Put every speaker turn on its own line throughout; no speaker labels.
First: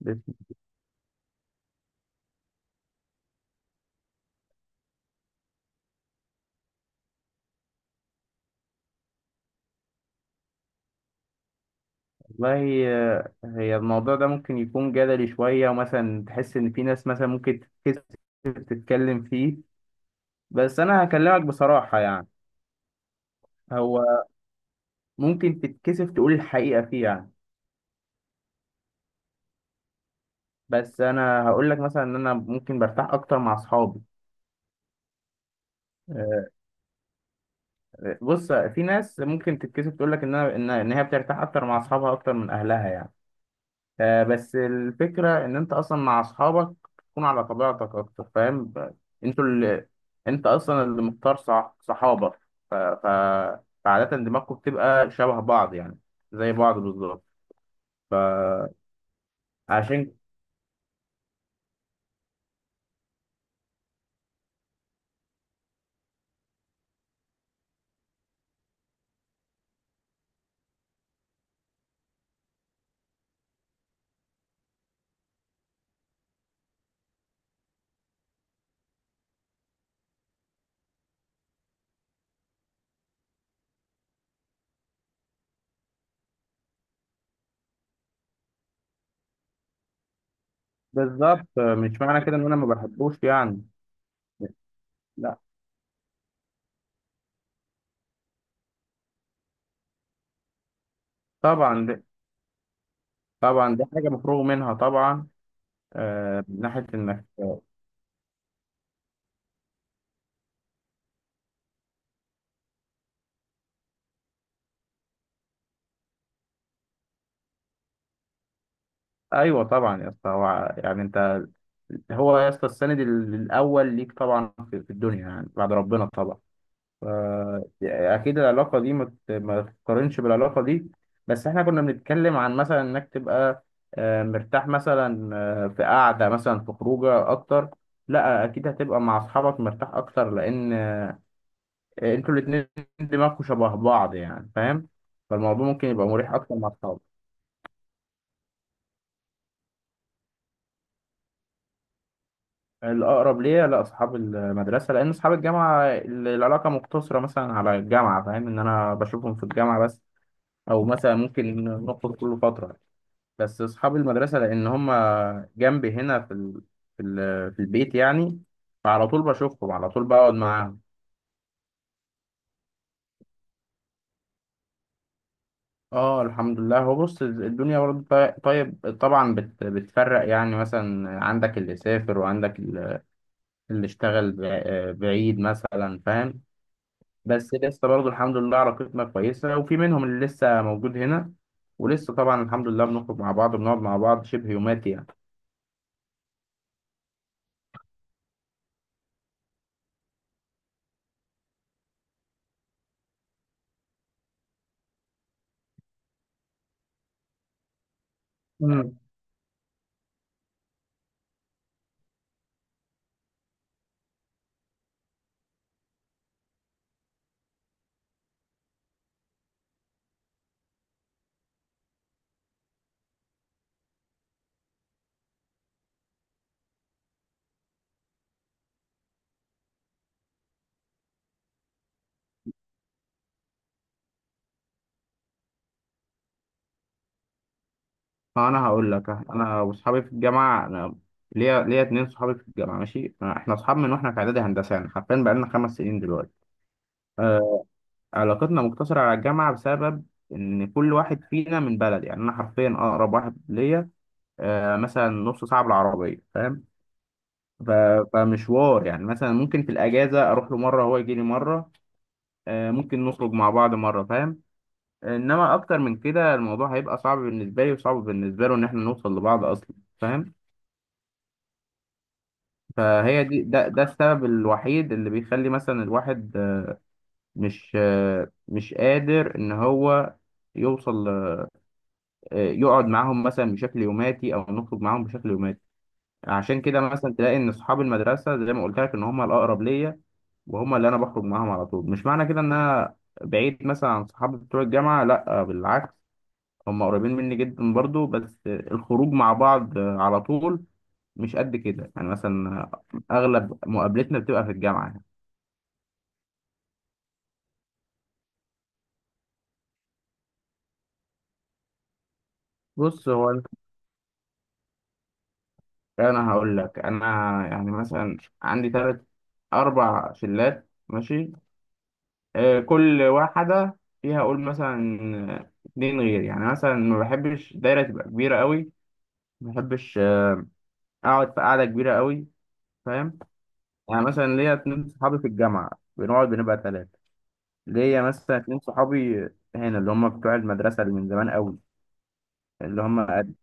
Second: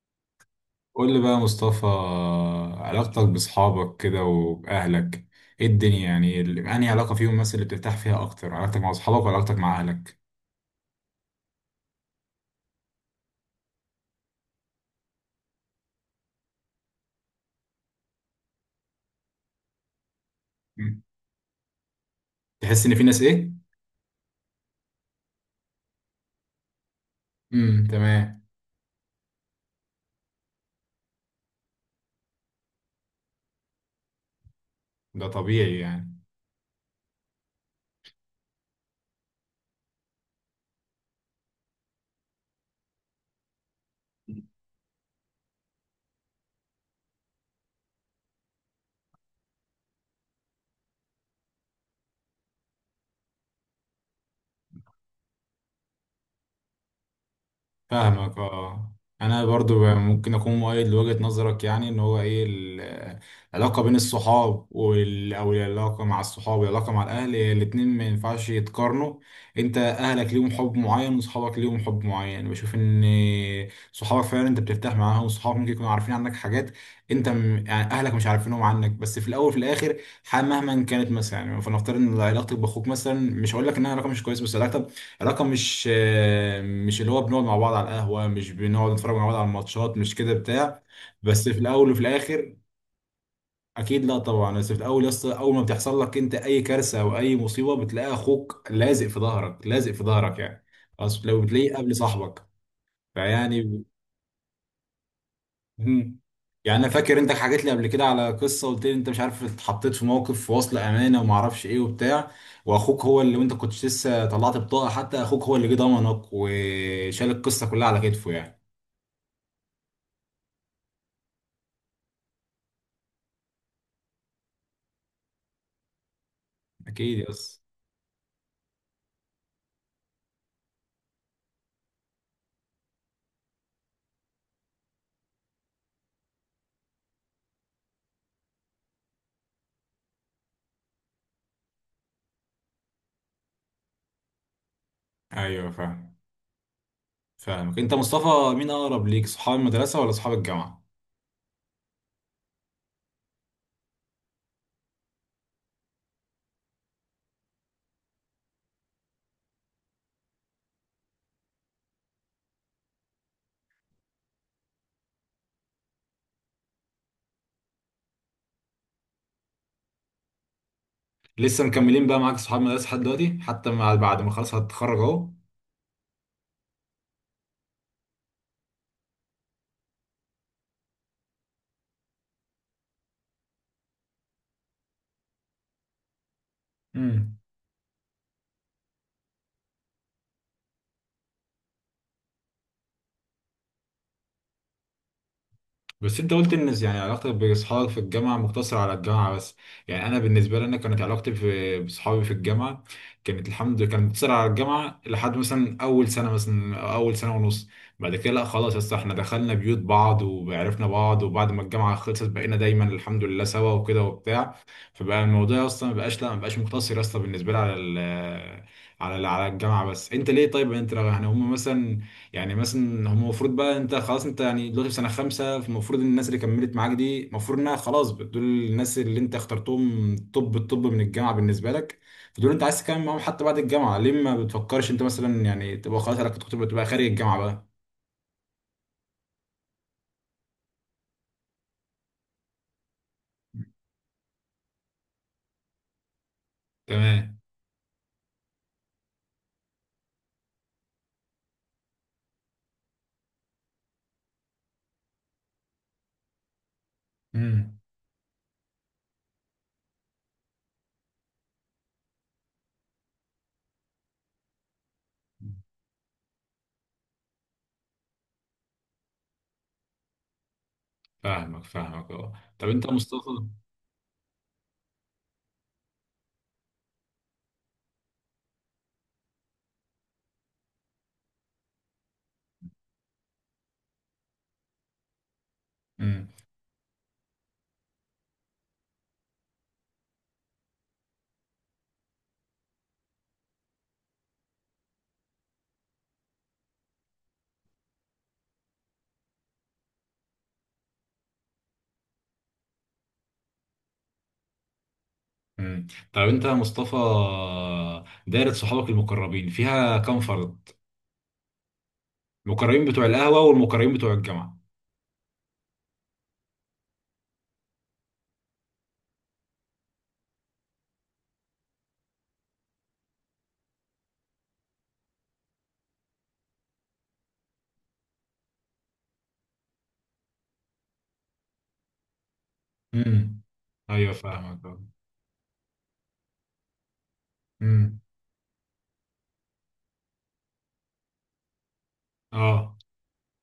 بس
قول لي بقى يا مصطفى، علاقتك بأصحابك كده وبأهلك ايه الدنيا؟ يعني انهي علاقة فيهم مثلا اللي بترتاح فيها أكتر، علاقتك مع أصحابك ولا علاقتك مع أهلك؟
والله آه، هي الموضوع ده ممكن يكون جدلي شوية ومثلا تحس إن في ناس مثلا ممكن تتكسف تتكلم فيه، بس
مم.
أنا هكلمك بصراحة يعني.
تحس إن في ناس ايه؟
هو ممكن تتكسف تقول الحقيقة فيه يعني.
امم، تمام.
بس أنا هقول لك مثلا إن أنا ممكن برتاح أكتر مع أصحابي.
ده طبيعي يعني.
آه، بص، في ناس ممكن تتكسف تقول لك إن أنا إن هي بترتاح أكتر مع أصحابها أكتر من أهلها يعني. آه، بس الفكرة إن أنت أصلا مع أصحابك تكون على طبيعتك أكتر، فاهم أنتوا اللي أنت أصلا اللي مختار صحابك، ف... ف... فعادة دماغكم بتبقى شبه بعض يعني، زي بعض بالظبط.
فاهمك،
فعشان
اه. انا برضو ممكن اكون مؤيد لوجهة نظرك، يعني ان هو ايه العلاقة بين الصحاب او العلاقة مع الصحاب والعلاقة مع الاهل، هي الاتنين ما ينفعش يتقارنوا. انت اهلك ليهم حب معين وصحابك ليهم حب معين، بشوف ان صحابك فعلا انت بترتاح معاهم، وصحابك ممكن يكونوا عارفين عنك حاجات انت يعني اهلك مش عارفينهم عنك. بس في الاول وفي الاخر مهما كانت، مثلا يعني فنفترض ان علاقتك باخوك مثلا، مش هقول لك انها علاقة مش كويسة، بس علاقتك علاقة مش مش اللي هو بنقعد مع بعض على القهوة، مش بنقعد نتفرج مع بعض على الماتشات، مش كده بتاع. بس
بالظبط
في الأول وفي
مش معنى كده إن
الآخر،
أنا ما بحبوش يعني.
أكيد لا طبعا. بس في الأول يا اسطى،
لا
أول ما بتحصل لك أنت أي كارثة أو أي مصيبة، بتلاقي أخوك لازق في ظهرك، لازق في ظهرك يعني. خلاص، لو بتلاقيه
طبعا
قبل صاحبك.
طبعا
فيعني.
دي حاجة مفروغ منها طبعا.
مم.
آه، من
يعني
ناحية
انا فاكر
إنك
انت حكيت لي قبل كده على قصه، قلت لي انت مش عارف اتحطيت في موقف في وصل امانه وما اعرفش ايه وبتاع، واخوك هو اللي، وانت كنت لسه طلعت بطاقه، حتى اخوك هو اللي جه ضمنك وشال القصه كلها على كتفه يعني.
ايوه طبعا يا اسطى، هو يعني انت، هو يا اسطى السند الاول ليك طبعا في في الدنيا يعني بعد ربنا طبعا. ف-
اكيد، يس.
يعني اكيد العلاقه دي ما تقارنش بالعلاقه دي. بس احنا كنا بنتكلم عن مثلا انك تبقى آه، مرتاح مثلا، آه، في قعده مثلا، في خروجه اكتر. لا اكيد هتبقى مع اصحابك مرتاح اكتر، لان آه، انتوا الاتنين دماغكم شبه بعض يعني فاهم، فالموضوع
ايوه
ممكن يبقى
فاهم.
مريح اكتر مع اصحابك.
فاهمك. انت مصطفى، مين اقرب ليك، صحاب المدرسه ولا صحاب الجامعه؟
الأقرب ليا لا أصحاب المدرسة، لأن أصحاب الجامعة العلاقة مقتصرة مثلا على الجامعة، فاهم إن أنا بشوفهم في الجامعة بس. أو مثلا ممكن نخرج كل فترة. بس أصحاب المدرسة لأن هما جنبي هنا في البيت يعني، فعلى طول بشوفهم، على طول بقعد معاهم.
لسه مكملين بقى معاك صحاب المدرسه لحد دلوقتي، حتى مع بعد ما خلاص هتتخرج اهو؟
اه الحمد لله. هو بص الدنيا برضه طيب طبعا بتفرق يعني، مثلا عندك اللي سافر وعندك اللي اشتغل بعيد مثلا فاهم.
امم
بس لسه برضه الحمد لله علاقتنا كويسة وفي منهم اللي لسه موجود هنا، ولسه طبعا الحمد لله بنخرج مع بعض بنقعد مع بعض شبه يوماتي يعني.
بس انت قلت ان يعني علاقتك باصحابك في الجامعه مقتصره على الجامعه بس. يعني انا بالنسبه لي انا، كانت علاقتي في باصحابي في الجامعه كانت، الحمد لله، كانت مقتصره على الجامعه لحد مثلا اول سنه، مثلا أو اول سنه ونص. بعد كده لا خلاص يا اسطى،
امم.
احنا دخلنا بيوت بعض وعرفنا بعض، وبعد ما الجامعه خلصت بقينا دايما الحمد لله سوا وكده وبتاع. فبقى الموضوع اصلا ما بقاش، لا ما بقاش مقتصر اصلا بالنسبه لي على على الجامعه. بس انت ليه؟ طيب انت يعني هم مثلا، يعني مثلا هم المفروض بقى، انت خلاص انت يعني دلوقتي في سنه خمسه، فالمفروض الناس اللي كملت معاك دي المفروض انها خلاص دول الناس اللي انت اخترتهم، طب الطب من الجامعه بالنسبه لك. فدول انت عايز تكمل معاهم حتى بعد الجامعه، ليه ما بتفكرش انت مثلا، يعني تبقى خلاص علاقتك تبقى خارج الجامعه بقى؟
فأنا هقول لك، أنا وأصحابي في الجامعة، أنا ليا اتنين صحابي في الجامعة، ماشي، إحنا أصحاب من وإحنا في إعدادي هندسة، يعني حرفيا بقالنا 5 سنين دلوقتي.
تمام.
آه. علاقتنا مقتصرة على الجامعة بسبب إن كل واحد فينا من بلد، يعني أنا حرفيا أقرب واحد ليا آه مثلا نص ساعة بالعربية فاهم. ف-
امم.
فمشوار يعني، مثلا ممكن في الأجازة أروح له مرة، هو يجي لي مرة. آه، ممكن نخرج مع بعض مرة فاهم. انما اكتر من كده الموضوع هيبقى صعب بالنسبة لي وصعب بالنسبة له ان احنا نوصل لبعض اصلا فاهم.
فاهمك. فاهمك، اه. طب انت يا
فهي
مصطفى.
دي ده ده السبب الوحيد اللي بيخلي مثلا الواحد آه، مش قادر ان هو يوصل ل- آه، يقعد معاهم مثلا بشكل يوماتي او نخرج معاهم بشكل يوماتي.
امم،
عشان كده مثلا تلاقي ان اصحاب المدرسة زي ما قلت لك ان هم الاقرب ليا، وهم اللي انا بخرج معاهم على طول. مش معنى كده ان انا بعيد مثلا عن صحابي بتوع الجامعة، لا بالعكس، هم قريبين مني جدا برضو، بس الخروج مع بعض على طول مش قد كده يعني، مثلا اغلب مقابلتنا بتبقى في الجامعه يعني.
امم. طب انت يا مصطفى، دايره صحابك المقربين فيها كام فرد؟ المقربين بتوع
بص هو
القهوه والمقربين بتوع الجامعه.
انا هقول لك انا، يعني مثلا عندي ثلاث اربع شلات ماشي، آه، كل واحده فيها اقول مثلا اتنين، غير يعني مثلا ما بحبش دايره تبقى كبيره قوي، ما بحبش آه، اقعد في قاعده كبيره قوي فاهم.
امم.
يعني
ايوه
مثلا ليا
فاهمك.
اتنين صحابي في الجامعه، بنقعد بنبقى ثلاثه.
امم.
ليا مثلا اتنين صحابي هنا اللي هم بتوع المدرسة اللي من زمان قوي،
اه.
اللي هم قد-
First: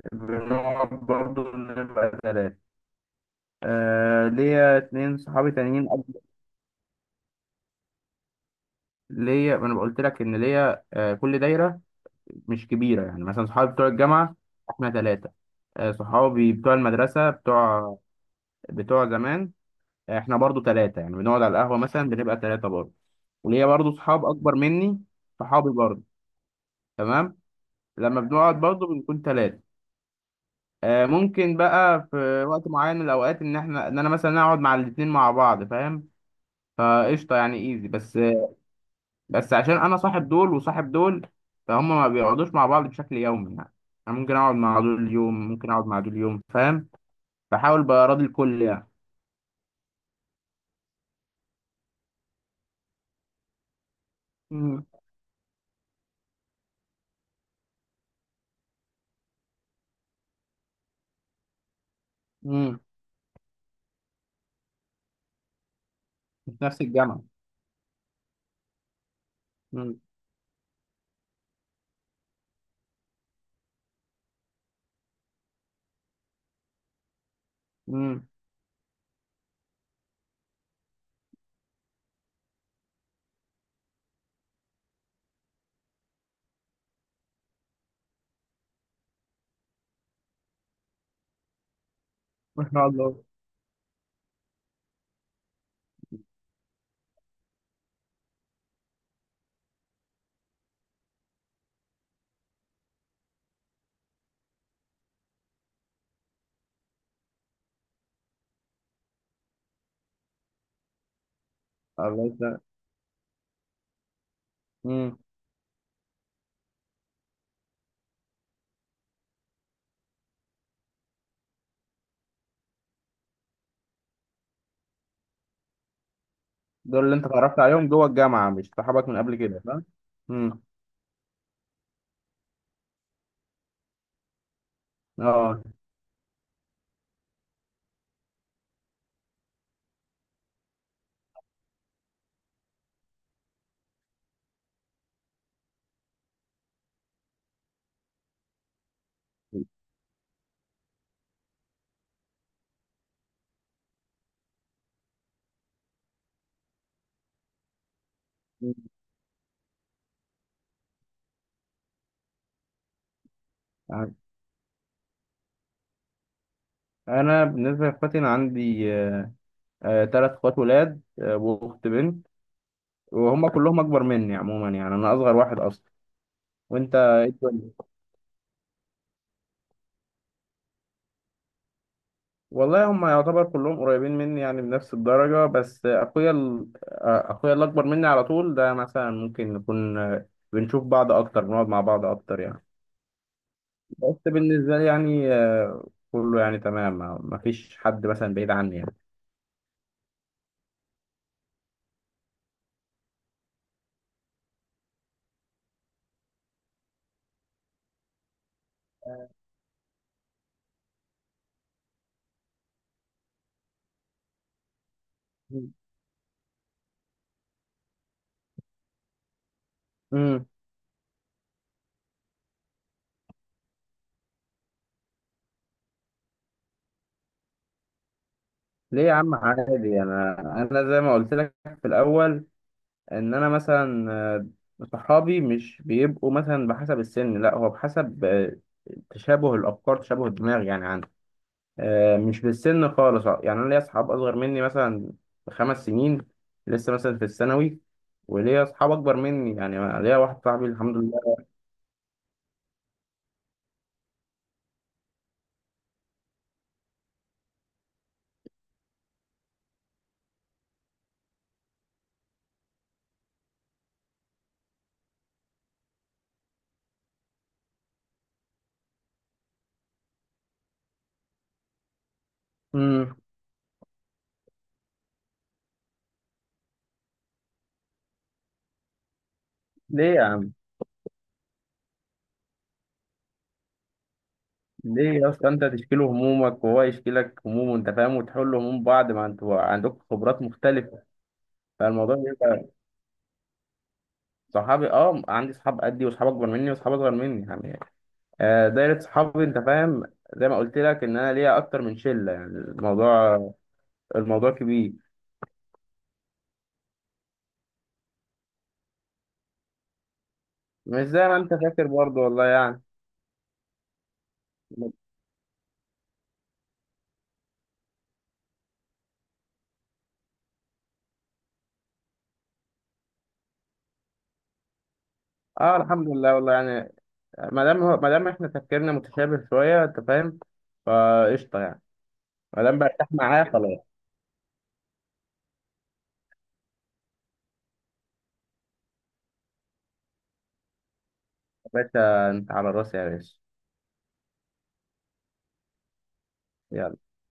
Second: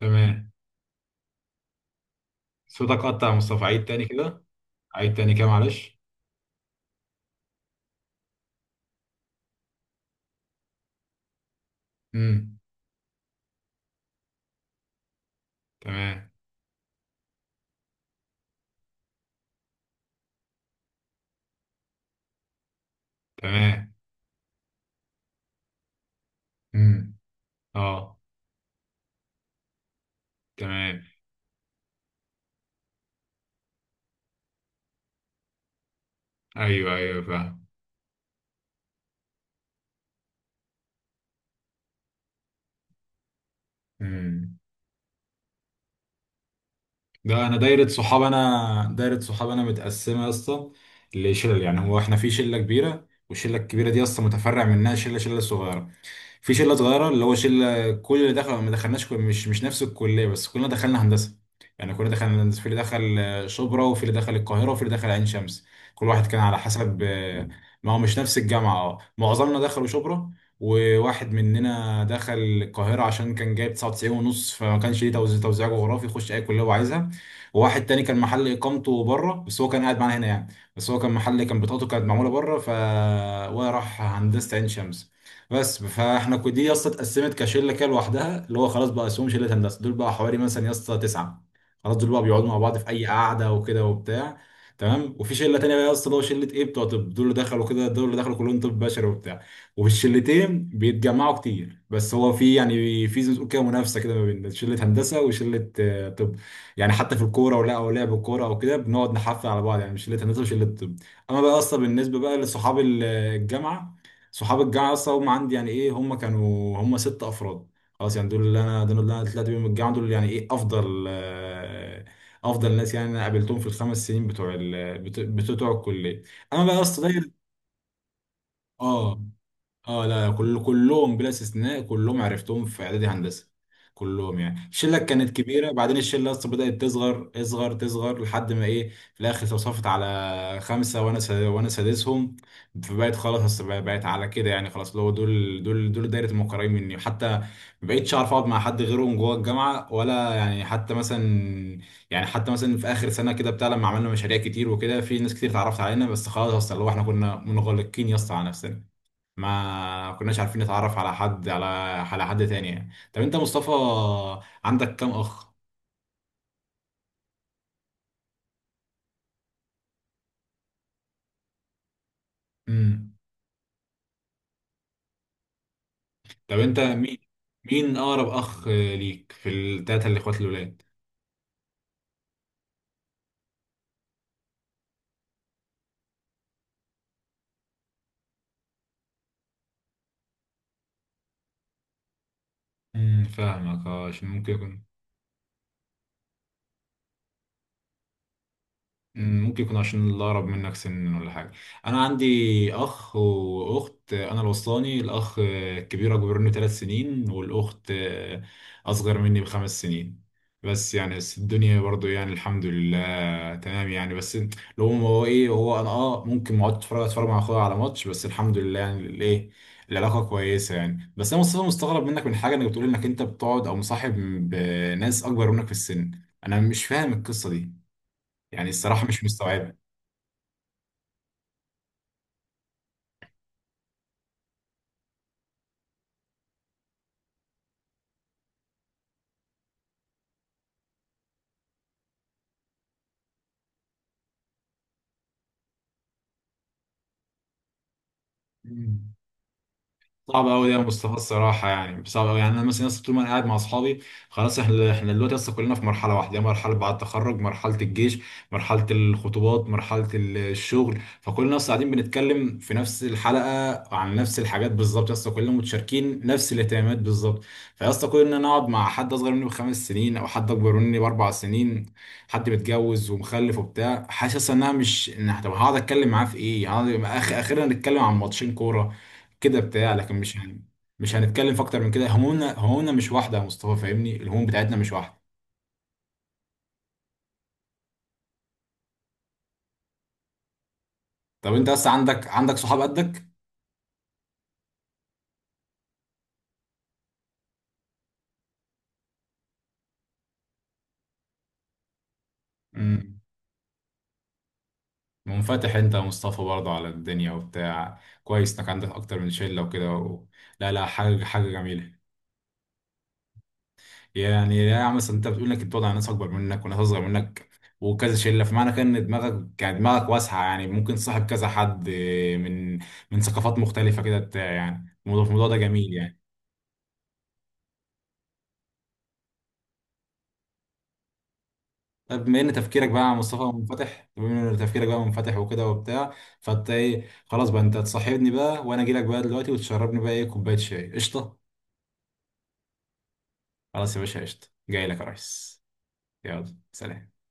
تمام.
بنقعد برضه نبقى تلاتة.
صوتك قطع يا مصطفى، عيد تاني
آه،
كده.
ليا
عيد
اتنين
تاني كده،
صحابي تانيين
معلش.
قبل- ليا، ما انا قلت لك ان ليا آه كل دايرة
امم.
مش كبيرة، يعني مثلا صحابي بتوع الجامعة احنا تلاتة. آه
تمام.
صحابي بتوع المدرسة بتوع، بتوع زمان، آه، احنا برضه تلاتة، يعني بنقعد على القهوة مثلا بنبقى تلاتة برضه. وليا
تمام.
برضه صحاب أكبر مني، صحابي برضه،
امم.
تمام،
اه.
لما بنقعد برضه بنكون تلاتة.
تمام.
آه، ممكن بقى في وقت معين من الاوقات ان احنا ان انا مثلا اقعد مع الاتنين مع بعض فاهم،
ايوه، ايوه
فقشطه يعني،
فاهم.
ايزي. بس بس عشان انا صاحب دول وصاحب دول، فهم ما بيقعدوش مع بعض بشكل يومي يعني، انا ممكن اقعد
امم.
مع دول يوم، ممكن اقعد مع دول يوم فاهم،
ده انا
بحاول براضي الكل يعني.
دايره صحاب انا متقسمه يا اسطى لشلل. يعني هو احنا في شله كبيره، والشله الكبيره دي اصلا متفرع
امم.
منها شله شله صغيره. في شله صغيره اللي هو شله كل اللي دخل، ما دخلناش مش نفس الكليه، بس كلنا دخلنا هندسه. يعني كلنا دخلنا هندسه، في
امم.
اللي دخل شبرا، وفي اللي دخل القاهره، وفي اللي دخل عين شمس. كل واحد كان
مش
على
نفس
حسب.
الجامعه.
ما هو مش نفس الجامعه، اه، معظمنا دخلوا
امم.
شبرا. وواحد مننا دخل القاهرة عشان كان جايب 99 ونص، فما كانش ليه توزيع جغرافي يخش أي كلية هو عايزها. وواحد تاني كان
امم.
محل إقامته بره، بس هو كان قاعد معانا هنا يعني. بس هو كان بطاقته كانت معمولة بره، ف... وراح هندسة عين شمس. بس فاحنا دي يا اسطى اتقسمت كشله كده لوحدها، اللي هو خلاص بقى اسمهم شله هندسه، دول بقى حوالي مثلا يا اسطى تسعه. خلاص، دول بقى بيقعدوا مع
ما
بعض
شاء
في اي
الله.
قعده وكده وبتاع. تمام. وفي شله تانيه بقى يا اسطى، اللي هو شله ايه؟ بتوع طب. دول اللي دخلوا كلهم طب بشري وبتاع. وفي الشلتين بيتجمعوا كتير، بس هو في يعني في، زي ما تقول كده، منافسه كده ما بين شله هندسه وشله طب. يعني حتى في الكوره او لعب الكوره او كده، بنقعد نحفل على بعض، يعني شله هندسه وشله طب. اما بقى اصلا بالنسبه
الله
بقى
يسلمك.
لصحاب الجامعه، صحاب الجامعه اصلا
امم.
هم عندي، يعني ايه، هم كانوا، هم ست افراد. خلاص يعني دول اللي انا طلعت بيهم من الجامعه، دول يعني ايه، افضل ناس، يعني انا قابلتهم في الخمس سنين بتوع بتوع الكليه. انا بقى يا اسطى
دول اللي انت
داير.
اتعرفت عليهم جوه الجامعه مش صحابك من
اه،
قبل كده فاهم.
اه، لا
امم.
كلهم بلا استثناء، كلهم عرفتهم في اعدادي هندسه. كلهم يعني الشله كانت
اه.
كبيره، بعدين الشله اصلا بدات تصغر، اصغر، تصغر، لحد ما ايه في الاخر توصفت على خمسه، وانا سادسهم. فبقت خلاص، بقت على كده، يعني خلاص اللي هو دول دايره المقربين مني. حتى ما بقتش اعرف اقعد مع حد غيرهم جوه الجامعه، ولا يعني حتى مثلا، في اخر سنه كده بتاع لما عملنا مشاريع كتير وكده، في ناس كتير اتعرفت علينا، بس خلاص اصلا اللي هو احنا كنا منغلقين يا اسطى على نفسنا. ما كناش عارفين نتعرف على حد، على حد تاني يعني. طب انت مصطفى، عندك كام اخ؟
انا بالنسبه لاخواتي انا عندي ثلاث اخوات ولاد، آه، واخت بنت،
امم.
وهم كلهم اكبر مني عموما، يعني انا اصغر واحد اصلا.
طب انت
وانت
مين
إيه الدنيا؟
مين اقرب اخ ليك في التلاتة الاخوات الولاد؟
والله هم يعتبر كلهم قريبين مني يعني بنفس الدرجة، بس اخويا ال... آه، اخويا اللي اكبر مني على طول ده مثلا ممكن نكون آه، بنشوف بعض اكتر، بنقعد مع بعض اكتر يعني.
امم. فاهمك. اه،
بس
عشان
بالنسبة لي يعني آه، كله يعني تمام، ما فيش حد مثلا بعيد عني يعني.
ممكن يكون عشان اللي اقرب منك سن ولا حاجه. انا عندي اخ واخت، انا الوسطاني، الاخ الكبير اكبر مني 3 سنين، والاخت اصغر مني ب5 سنين. بس الدنيا برضو يعني الحمد لله، تمام يعني. بس لو هو ايه هو، انا ممكن ما اقعد اتفرج مع اخويا على ماتش، بس الحمد لله يعني الايه، العلاقه
مم.
كويسه يعني. بس انا مصطفى مستغرب منك من حاجه، انك بتقول انك انت بتقعد او مصاحب بناس اكبر منك في السن. انا مش فاهم القصه دي، يعني
ليه
الصراحة
يا
مش
عم
مستوعبة.
عادي، انا زي ما قلت لك في الاول، ان انا مثلا آه، صحابي مش بيبقوا مثلا بحسب السن، لا هو بحسب آه، تشابه الافكار، تشابه الدماغ يعني عندي، آه، مش بالسن خالص. آه، يعني انا ليا اصحاب اصغر مني مثلا بـ 5 سنين، لسه مثلا في الثانوي، وليا اصحاب
مم.
اكبر مني، يعني أنا ليا واحد
صعب
صاحبي
قوي يا
الحمد
مصطفى
لله.
الصراحه، يعني صعب قوي. يعني انا مثلا لسه طول ما انا قاعد مع اصحابي، خلاص احنا دلوقتي لسه كلنا في مرحله واحده، مرحله بعد التخرج، مرحله الجيش، مرحله الخطوبات، مرحله الشغل. فكلنا لسه قاعدين بنتكلم في نفس الحلقه عن نفس الحاجات بالظبط، لسه كلنا متشاركين نفس الاهتمامات بالظبط. فلسه، كل ان انا اقعد مع حد اصغر مني ب5 سنين او حد اكبر مني ب4 سنين، حد متجوز
امم.
ومخلف وبتاع، حاسس انها مش إن- طب هقعد اتكلم معاه في ايه؟ هقعد اخيرا نتكلم عن ماتشين كوره كده بتاع. لكن
ليه يا عم،
مش هنتكلم في اكتر من كده، همومنا همومنا مش واحده يا مصطفى، فاهمني، الهموم بتاعتنا مش
ليه
واحده.
يا اسطى، انت تشكي له همومك وهو يشكي لك همومه انت فاهم، وتحلوا هموم بعض، ما انتوا عندكم خبرات مختلفه،
طب انت بس
فالموضوع
عندك
بيبقى
صحاب قدك؟
صحابي. اه عندي صحاب قدي وصحاب اكبر مني وصحاب اصغر مني يعني، آه، دايرة صحابي أنت فاهم، زي ما قلت لك إن أنا ليا أكتر من شلة، يعني
امم.
الموضوع، الموضوع كبير.
منفتح انت يا مصطفى برضه على الدنيا وبتاع، كويس انك عندك اكتر من شله وكده و... لا، لا،
مش
حاجه
زي ما
حاجه
أنت فاكر
جميله.
برضه والله يعني.
يعني يا عم مثلا انت بتقول انك بتقعد على ناس اكبر منك وناس اصغر منك وكذا شله، فمعنى كده ان دماغك، يعني دماغك واسعه، يعني ممكن تصاحب كذا حد من من ثقافات مختلفه كده بتاع، يعني الموضوع ده
أه
جميل
الحمد
يعني.
لله والله يعني، ما دام إحنا تفكيرنا متشابه شوية أنت فاهم، فقشطة يعني. ما دام برتاح معاه خلاص.
بما ان تفكيرك بقى منفتح وكده وبتاع، فانت ايه؟ خلاص بقى انت تصاحبني بقى، وانا اجي لك بقى دلوقتي، وتشربني بقى ايه، كوبايه شاي، قشطه.
يا باشا أنت على راسي يا باشا.
خلاص يا باشا، قشطه، جاي لك يا ريس، يلا
يلا.
سلام.